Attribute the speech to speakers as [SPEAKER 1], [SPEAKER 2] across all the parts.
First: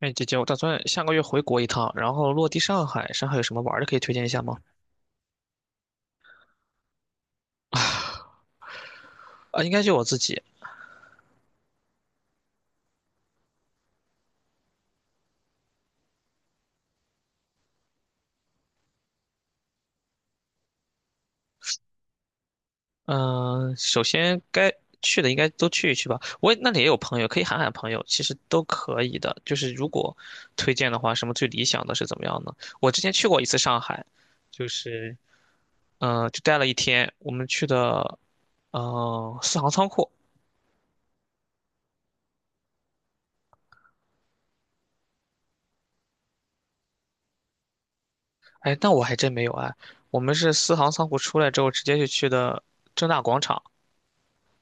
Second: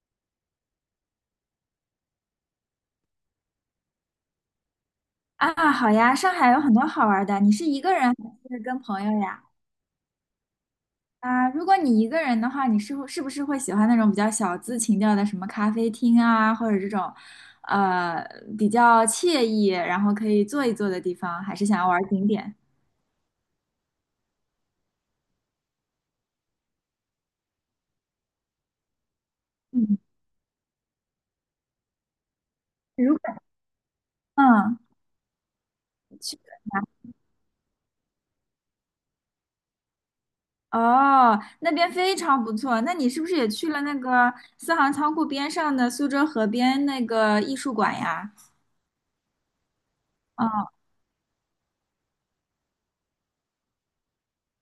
[SPEAKER 1] 哎，姐姐，我打算下个月回国一趟，然后落地上海。上海有什么玩儿的可以推荐一下吗？
[SPEAKER 2] 啊，好呀，上海有很多好玩的。你是一个人还是跟朋友呀？
[SPEAKER 1] 啊，应该就我自己。
[SPEAKER 2] 啊，如果你一个人的话，你是不是会喜欢那种比较小资情调的，什么咖啡厅啊，或者这种，呃，比较惬意，然后可以坐一坐的地方，还是想要玩景点？
[SPEAKER 1] 嗯、首先该去的应该都去一去吧。那里也有朋友，可以喊喊朋友，其实都可以的。就是如
[SPEAKER 2] 嗯，
[SPEAKER 1] 果推荐的话，什么最理想的是怎么样呢？我之前
[SPEAKER 2] 如
[SPEAKER 1] 去
[SPEAKER 2] 果
[SPEAKER 1] 过一次上海，就
[SPEAKER 2] 嗯，
[SPEAKER 1] 是
[SPEAKER 2] 去
[SPEAKER 1] 就待了一天。我们去的四行仓库。
[SPEAKER 2] 哦，那边非常不错。那你是不是也去了那个四行仓库边上的苏州河边那个艺术馆呀？
[SPEAKER 1] 哎，那我还真没有哎，我们
[SPEAKER 2] 哦
[SPEAKER 1] 是四行仓库出来之后，直接就去的正大广场。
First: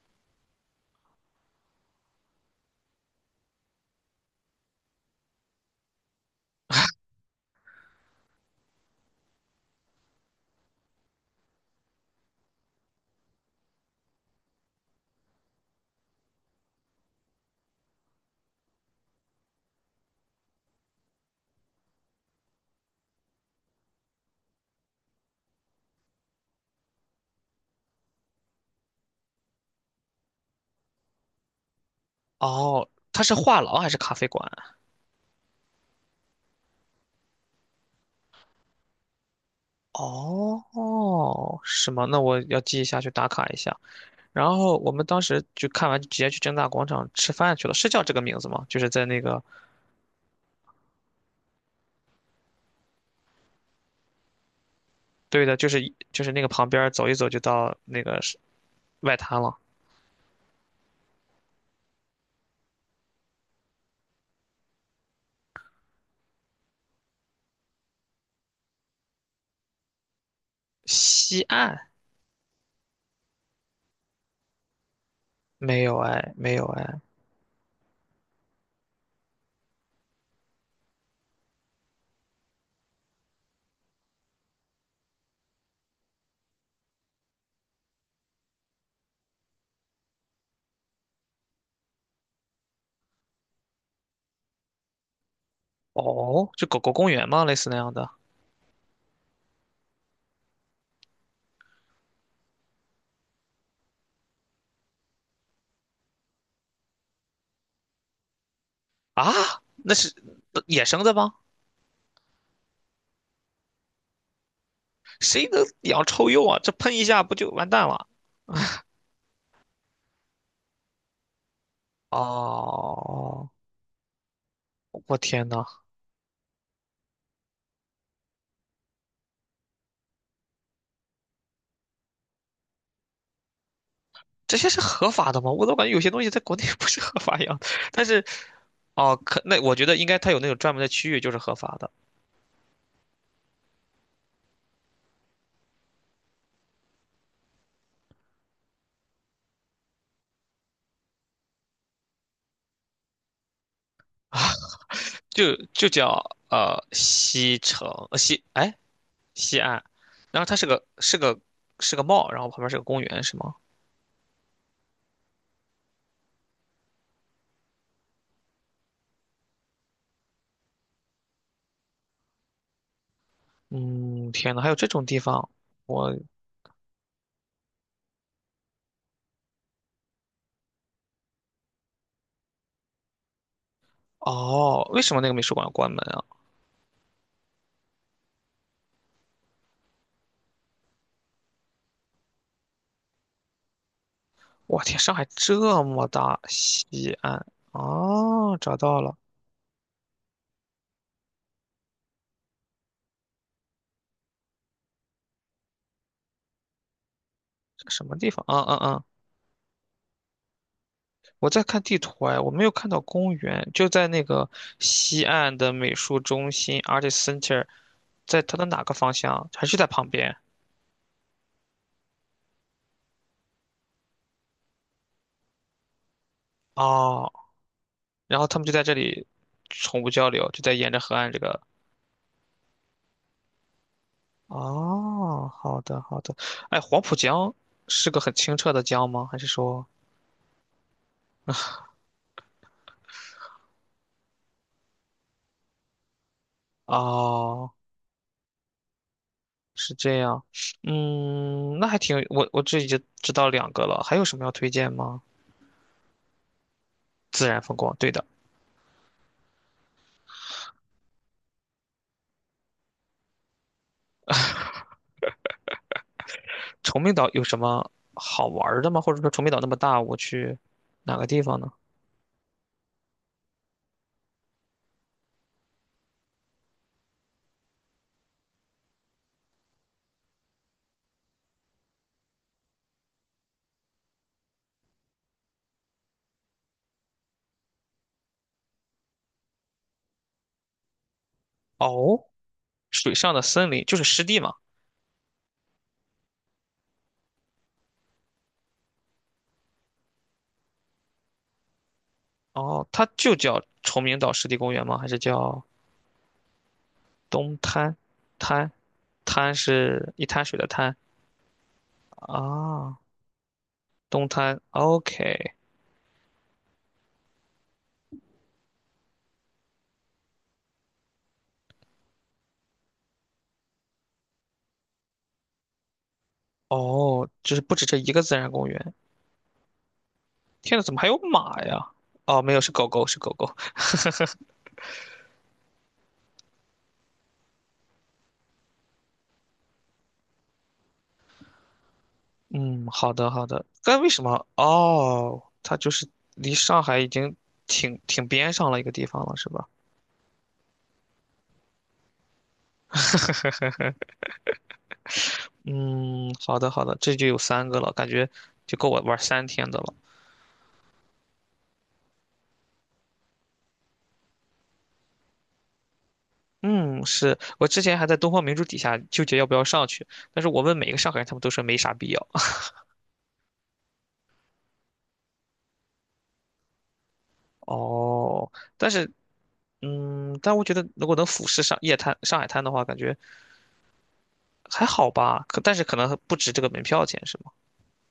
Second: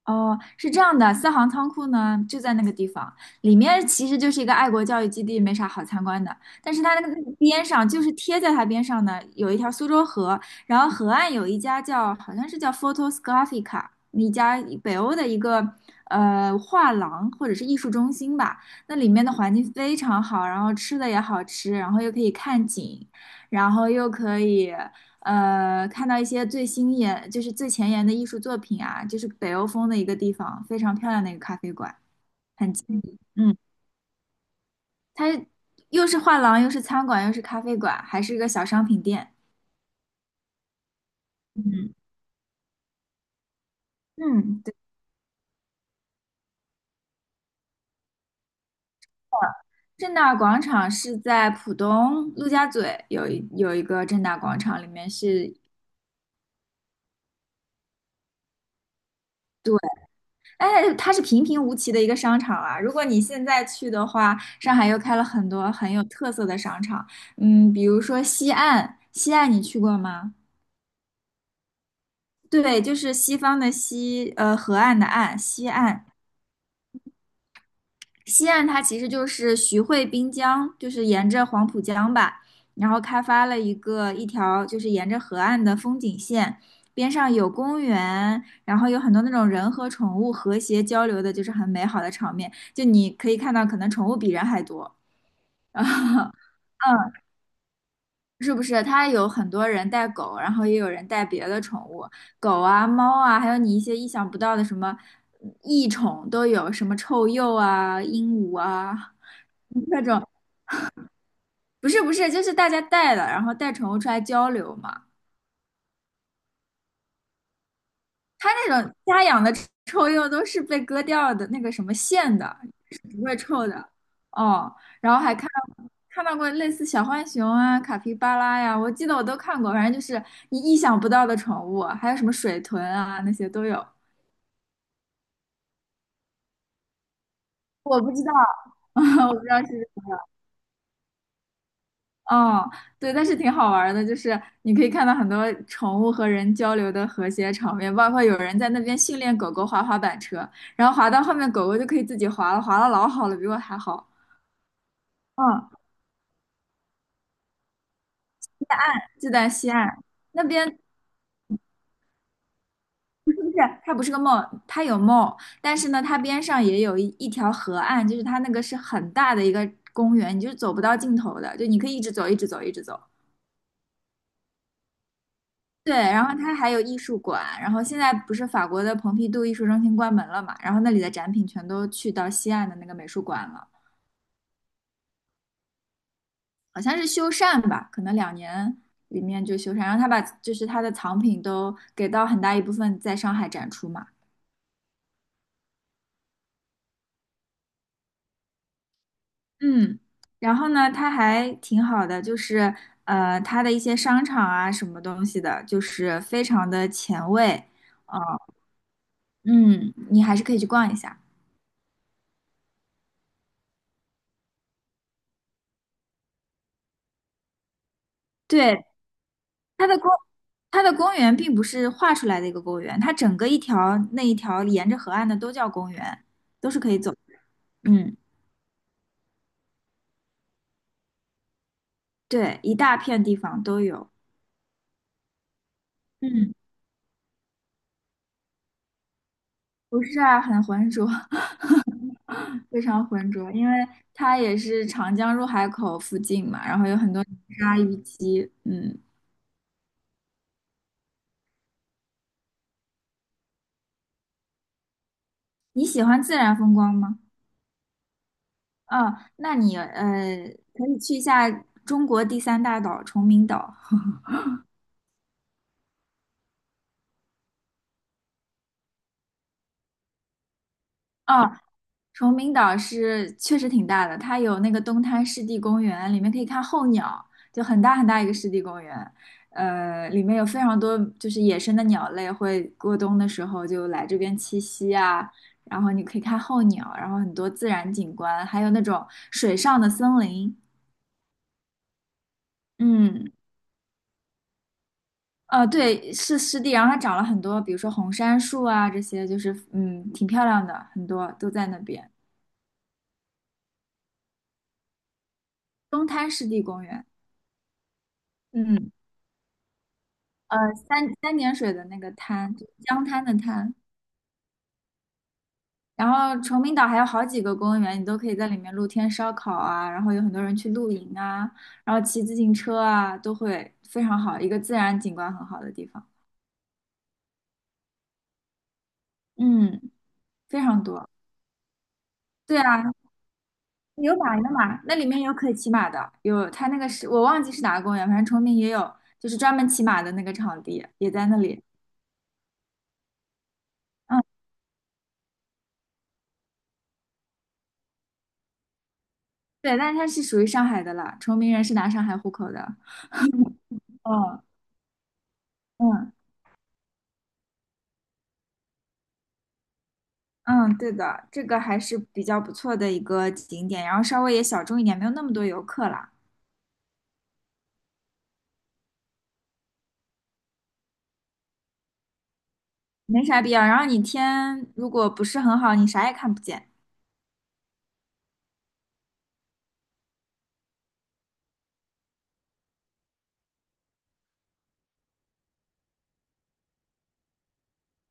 [SPEAKER 2] 哦，是这样的，四行仓库呢就在那个地方，里面其实就是一个爱国教育基地，没啥好参观的。但是它那个边上，就是贴在它边上的，有一条苏州河，然后河岸有一家好像是叫 Photos Graphica 一家北欧的一个画廊或者是艺术中心吧。那里面的环境非常好，然后吃的也好吃，然后又可以看景，然后又可以。看到一些最新研，就是最前沿的艺术作品啊，就是北欧风的一个地方，非常漂亮的一个咖啡馆，很近。
[SPEAKER 1] 哦，它是
[SPEAKER 2] 嗯，
[SPEAKER 1] 画廊还是咖啡馆？
[SPEAKER 2] 它又是画廊，又是餐馆，又是咖啡馆，还是一个小商品店。
[SPEAKER 1] 哦，是
[SPEAKER 2] 嗯
[SPEAKER 1] 吗？那我要记一下，去打卡一下。然
[SPEAKER 2] 嗯，对，
[SPEAKER 1] 后我们当时就看完，直接去正大广场吃饭去了，是叫这个名字吗？就是在那个，
[SPEAKER 2] 正大广场是在浦东陆家嘴有一个正大广场，里面
[SPEAKER 1] 对的，
[SPEAKER 2] 是。
[SPEAKER 1] 就是那个旁边儿走一走就到那个是外滩了。
[SPEAKER 2] 对。哎，它是平平无奇的一个商场啊。如果你现在去的话，上海又开了很多很有特色的商场，比如说西岸，西岸你去过吗？
[SPEAKER 1] 西岸
[SPEAKER 2] 对，就是西方的西，河岸的岸，西
[SPEAKER 1] 没有
[SPEAKER 2] 岸。
[SPEAKER 1] 哎，没有哎。
[SPEAKER 2] 西岸它其实就是徐汇滨江，就是沿着黄浦江吧，然后开发了一条就是沿着河岸的风景线，边上有公园，然后有很多那种人和宠物和谐交流的，就是很美好的场面。就你可以看到，可能宠物比人还多。
[SPEAKER 1] 哦，就狗狗公
[SPEAKER 2] 嗯，
[SPEAKER 1] 园吗？类似那样的
[SPEAKER 2] 是不是？它有很多人带狗，然后也有人带别的宠物，狗啊、猫啊，还有你一些意想不到的什么异宠都有，什么臭鼬啊、鹦鹉啊。
[SPEAKER 1] 啊？那
[SPEAKER 2] 各
[SPEAKER 1] 是
[SPEAKER 2] 种，
[SPEAKER 1] 野生的吗？
[SPEAKER 2] 不是不是，就是大家带了，然后带宠物出来交流嘛。
[SPEAKER 1] 谁能养臭鼬啊？这喷一下不就完蛋了？
[SPEAKER 2] 它那种家养的臭鼬都是被割掉的那个什么线的，是不会
[SPEAKER 1] 哦，
[SPEAKER 2] 臭的。哦，然
[SPEAKER 1] 我
[SPEAKER 2] 后还
[SPEAKER 1] 天呐，
[SPEAKER 2] 到看到过类似小浣熊啊、卡皮巴拉呀，我记得我都看过，反正就是你意想不到的宠物，还有什么水豚啊那些都有。
[SPEAKER 1] 这些是合法的吗？我都感觉有些东西在国内 不是合法一样的。
[SPEAKER 2] 我
[SPEAKER 1] 但
[SPEAKER 2] 不
[SPEAKER 1] 是，
[SPEAKER 2] 知道，
[SPEAKER 1] 哦，
[SPEAKER 2] 我不
[SPEAKER 1] 可
[SPEAKER 2] 知道
[SPEAKER 1] 那我觉
[SPEAKER 2] 是。
[SPEAKER 1] 得应该它有那种专门的区域就是合法的，
[SPEAKER 2] 哦，对，但是挺好玩儿的，就是你可以看到很多宠物和人交流的和谐场面，包括有人在那边训练狗狗滑滑板车，然后滑到后面狗狗就可以自己滑了，滑的老好了，比我还好。
[SPEAKER 1] 就
[SPEAKER 2] 嗯，
[SPEAKER 1] 就叫西城
[SPEAKER 2] 就在
[SPEAKER 1] 西
[SPEAKER 2] 西
[SPEAKER 1] 安，
[SPEAKER 2] 岸
[SPEAKER 1] 然
[SPEAKER 2] 那
[SPEAKER 1] 后它是
[SPEAKER 2] 边，
[SPEAKER 1] 个是个 mall,然后旁边是个公园
[SPEAKER 2] 就
[SPEAKER 1] 是
[SPEAKER 2] 是
[SPEAKER 1] 吗？
[SPEAKER 2] 它不是个梦，它有梦，但是呢，它边上也有一条河岸，就是它那个是很大的一个公园，你就走不到尽头的，就你可以一直走，一直走，一直走。
[SPEAKER 1] 嗯，天呐，还有这种地方，
[SPEAKER 2] 对，
[SPEAKER 1] 我
[SPEAKER 2] 然后它还有艺术馆，然后现在不是法国的蓬皮杜艺术中心关门了嘛，然后那里的展品全都去到西岸的那个美术馆了，
[SPEAKER 1] 哦，为什么那个美术馆要关门啊？
[SPEAKER 2] 好像是修缮吧，可能2年里面就修缮，然后他把就是他的藏品都给到很大一部分在上海展出嘛，
[SPEAKER 1] 我天，上海这么大，西安哦，找到了，
[SPEAKER 2] 嗯，然后呢，它还挺好的，就是它的一些商场啊什么东西的，就是非常的前卫，
[SPEAKER 1] 这什么
[SPEAKER 2] 啊，
[SPEAKER 1] 地方？嗯。
[SPEAKER 2] 嗯，你还是可以去逛一下。
[SPEAKER 1] 我在看地图哎，我没有看到公园，就在那个西岸的美术中心 a r t i s Center,在它的哪
[SPEAKER 2] 对，
[SPEAKER 1] 个方向？还是在
[SPEAKER 2] 它的
[SPEAKER 1] 旁
[SPEAKER 2] 公
[SPEAKER 1] 边？
[SPEAKER 2] 它的公园并不是画出来的一个公园，它整个那一条沿着河岸的都叫公园，都是可以走的。
[SPEAKER 1] 哦，
[SPEAKER 2] 嗯，
[SPEAKER 1] 然后他们就在这里宠物交流，就在沿着河岸这个。
[SPEAKER 2] 对，一大片地方都有。
[SPEAKER 1] 哦，好的好的。
[SPEAKER 2] 嗯，
[SPEAKER 1] 哎，黄浦江是个很清澈的江吗？还是说？
[SPEAKER 2] 不是啊，很浑浊，非常浑浊，因为它也是长江入海口附近嘛，然后有很多泥
[SPEAKER 1] 哦，
[SPEAKER 2] 沙淤积嗯，
[SPEAKER 1] 是这样。嗯，那还挺，我这已经知道两个了，还有什么要推荐吗？
[SPEAKER 2] 你喜欢自然风光吗？
[SPEAKER 1] 自然风光，对的。
[SPEAKER 2] 哦，那你可以去一下中国第三大岛崇明岛。
[SPEAKER 1] 崇明岛有什么好玩儿的吗？或者说崇明岛那么大，我去哪个地方
[SPEAKER 2] 啊，
[SPEAKER 1] 呢？
[SPEAKER 2] 崇明岛是确实挺大的，它有那个东滩湿地公园，里面可以看候鸟，就很大很大一个湿地公园，里面有非常多就是野生的鸟类会过冬的时候就来这边栖息啊，然后你可以看候鸟，然后很多自然景观，还有那种水上的森林，
[SPEAKER 1] 哦，水
[SPEAKER 2] 嗯，
[SPEAKER 1] 上的森林就是湿地嘛。
[SPEAKER 2] 对，是湿地，然后它长了很多，比如说红杉树啊，这些就是嗯挺漂亮的，很多都在那边，
[SPEAKER 1] 哦，它就叫崇明岛湿地公园吗？还是叫
[SPEAKER 2] 东滩湿地公园，
[SPEAKER 1] 东滩？滩
[SPEAKER 2] 嗯。
[SPEAKER 1] 是一滩水的滩
[SPEAKER 2] 三点水的那个滩，就是
[SPEAKER 1] 啊，
[SPEAKER 2] 江滩的滩。
[SPEAKER 1] 东滩。OK,
[SPEAKER 2] 然后崇明岛还有好几个公园，你都可以在里面露天烧烤啊，然后有很多人去露营啊，然后骑自行车啊，都会非常好，一个自然景观很好的地方。
[SPEAKER 1] 哦，就是不止这一个自然公园。
[SPEAKER 2] 嗯，非
[SPEAKER 1] 天呐，
[SPEAKER 2] 常
[SPEAKER 1] 怎么还
[SPEAKER 2] 多。
[SPEAKER 1] 有马呀？哦，没
[SPEAKER 2] 对
[SPEAKER 1] 有，是
[SPEAKER 2] 啊，
[SPEAKER 1] 狗狗，是狗狗。
[SPEAKER 2] 有马有马，那里面有可以骑马的，有它那个是我忘记是哪个公园，反正崇明也有，就是专门骑马的那个场地也在那里。
[SPEAKER 1] 嗯，好的好的。但为
[SPEAKER 2] 嗯，
[SPEAKER 1] 什么？哦，它就是离上海已经挺边上了一个地方了，是吧？
[SPEAKER 2] 对，但是它是属于上海的了，崇明人是拿上海户口的。嗯哦，嗯。
[SPEAKER 1] 嗯，好的好的，这就有三个了，感觉就够我玩三天的了。
[SPEAKER 2] 嗯，对的，这个还是比较不错的一个景点，然后稍微也小众一点，没有那么多游客啦，
[SPEAKER 1] 嗯，是我之前还在东方明珠底下纠结要不要上去，但是我问每个上海人，他们都说没啥必要。
[SPEAKER 2] 没啥必要。然后你天如果不是很好，你啥也看不见。
[SPEAKER 1] 哦，但是嗯，但我觉得如果能俯视上海滩的话，感觉还好吧。可但是可能不值这个门票钱，是吗？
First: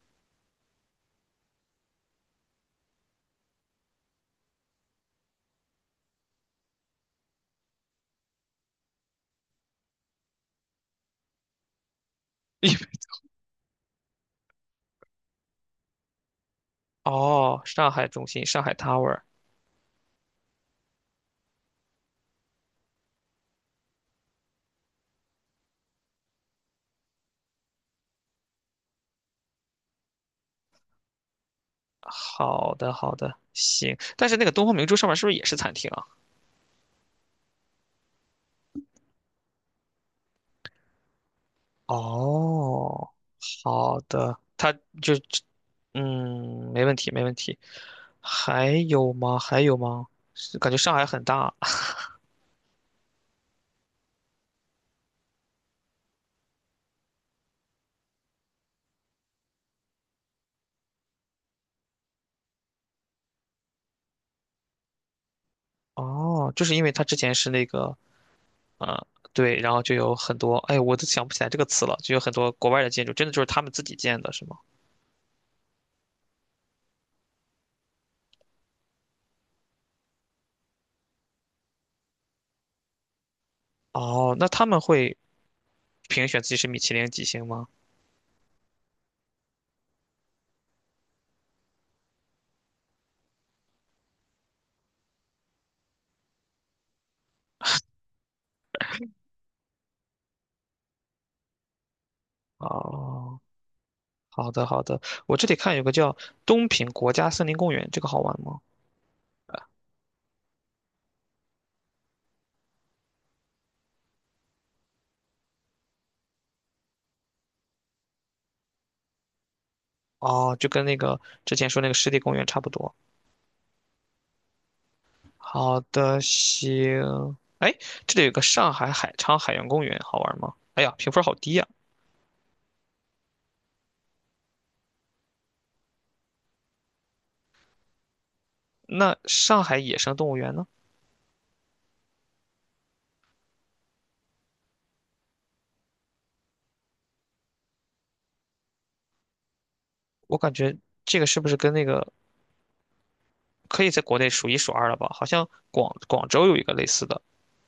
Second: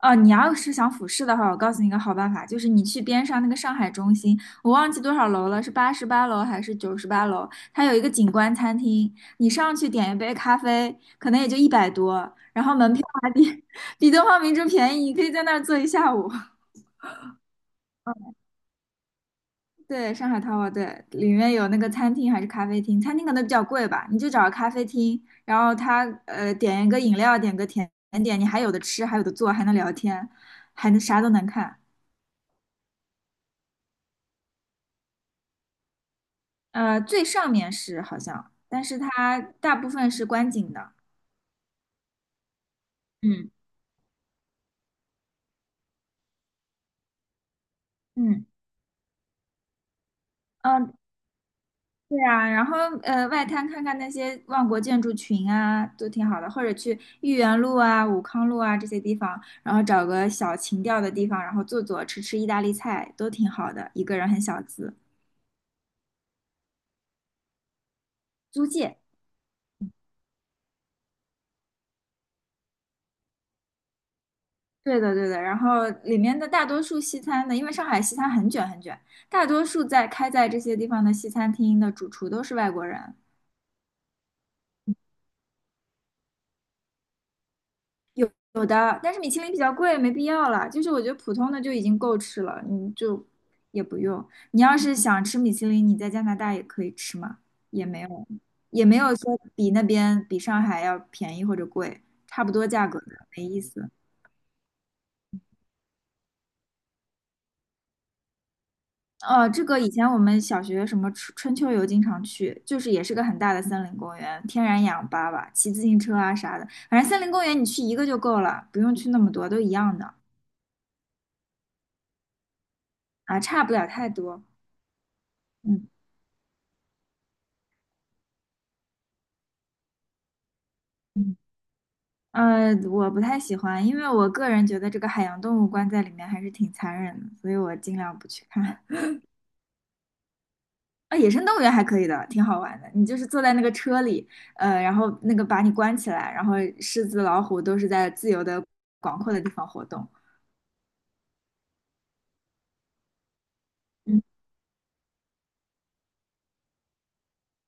[SPEAKER 2] 哦，你要是想俯视的话，我告诉你一个好办法，就是你去边上那个上海中心，我忘记多少楼了，是88楼还是98楼？它有一个景观餐厅，你上去点一杯咖啡，可能也就一百多，然后门票还比 比东方明珠便宜，你可以在那儿坐一下午。
[SPEAKER 1] 哦，上海中心，上海 Tower。
[SPEAKER 2] 对，上海淘宝对，里面有那个餐厅还是咖啡厅？餐厅可能比较贵吧，你就找个咖啡厅，然后他点一个饮料，点个甜点，你还有的吃，还有的做，还能聊天，还能啥都能看。
[SPEAKER 1] 好的，好的，行。但是那个东方明珠上面是不是也是餐厅啊？
[SPEAKER 2] 最上面是好像，但是它大部分是观景的。
[SPEAKER 1] 哦，
[SPEAKER 2] 嗯
[SPEAKER 1] 好的，就，嗯，没问题，没问题。
[SPEAKER 2] 嗯
[SPEAKER 1] 还有吗？还有吗？是感觉
[SPEAKER 2] 嗯，
[SPEAKER 1] 上海很大。
[SPEAKER 2] 对啊，然后外滩看看那些万国建筑群啊，都挺好的，或者去豫园路啊、武康路啊这些地方，然后找个小情调的地方，然后坐坐吃吃意大利菜，都挺好的。一个人很小资，
[SPEAKER 1] 哦，就是因为它之前是那个，
[SPEAKER 2] 租界。
[SPEAKER 1] 呃，对，然后就有很多，哎，我都想不起来这个词了，就有很多国外的建筑，真的就是他们自己建的，是吗？
[SPEAKER 2] 对的，对的。然后里面的大多数西餐呢，因为上海西餐很卷很卷，大多数开在这些地方的西餐厅的主厨都是外国人，
[SPEAKER 1] 哦，那他们会评选自己是米其林几星吗？
[SPEAKER 2] 有的，但是米其林比较贵，没必要了。就是我觉得普通的就已经够吃了，你就也不用。你要是想吃米其林，你在加拿大也可以吃嘛，也没有，也没有说比那边比上海要便宜或者贵，差不多价格的，
[SPEAKER 1] 哦，
[SPEAKER 2] 没意思。
[SPEAKER 1] 好的，好的。我这里看有个叫东平国家森林公园，这个好玩吗？
[SPEAKER 2] 哦，这个以前我们小学什么春秋游经常去，就是也是个很大的森林公园，天然氧吧吧，骑自行车啊啥的，反正森林公园你去一个就够了，不用去那么多，都一样的
[SPEAKER 1] 哦，就跟那个之前说那个湿地公园差不多。
[SPEAKER 2] 啊，差不了太多。
[SPEAKER 1] 好
[SPEAKER 2] 嗯。
[SPEAKER 1] 的，行。哎，这里有个上海海昌海洋公园，好玩吗？哎呀，评分好低呀。
[SPEAKER 2] 我不太喜欢，因为我个人觉得这个海洋动物关在里面还是挺残忍的，所以我尽量不去看。
[SPEAKER 1] 那上海野生动物园呢？
[SPEAKER 2] 啊，野生动物园还可以的，挺好玩的。你就是坐在那个车里，然后那个把你关起来，然后狮子、老虎都是在自由的、广阔的地方活动。
[SPEAKER 1] 我感觉这个是不是跟那个可以在国
[SPEAKER 2] 嗯，
[SPEAKER 1] 内数一数二了吧？好像广州有一个类似的。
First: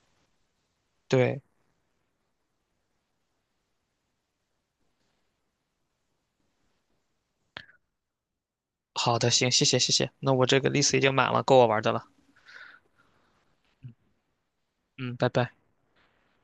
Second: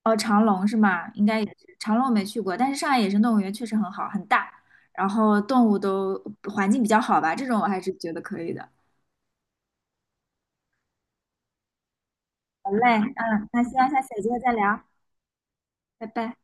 [SPEAKER 2] 哦，长隆是吗？应该
[SPEAKER 1] 对，
[SPEAKER 2] 也是，长隆我没去过，但是上海野生动物园确实很好，很大，然后动物都环境比较好吧，这种我还是觉得可以的。
[SPEAKER 1] 好的，行，谢谢。那我这个 list 已经满了，够我玩的了。
[SPEAKER 2] 好嘞，嗯，那希望下次有机会再聊，
[SPEAKER 1] 嗯，拜拜。
[SPEAKER 2] 拜拜。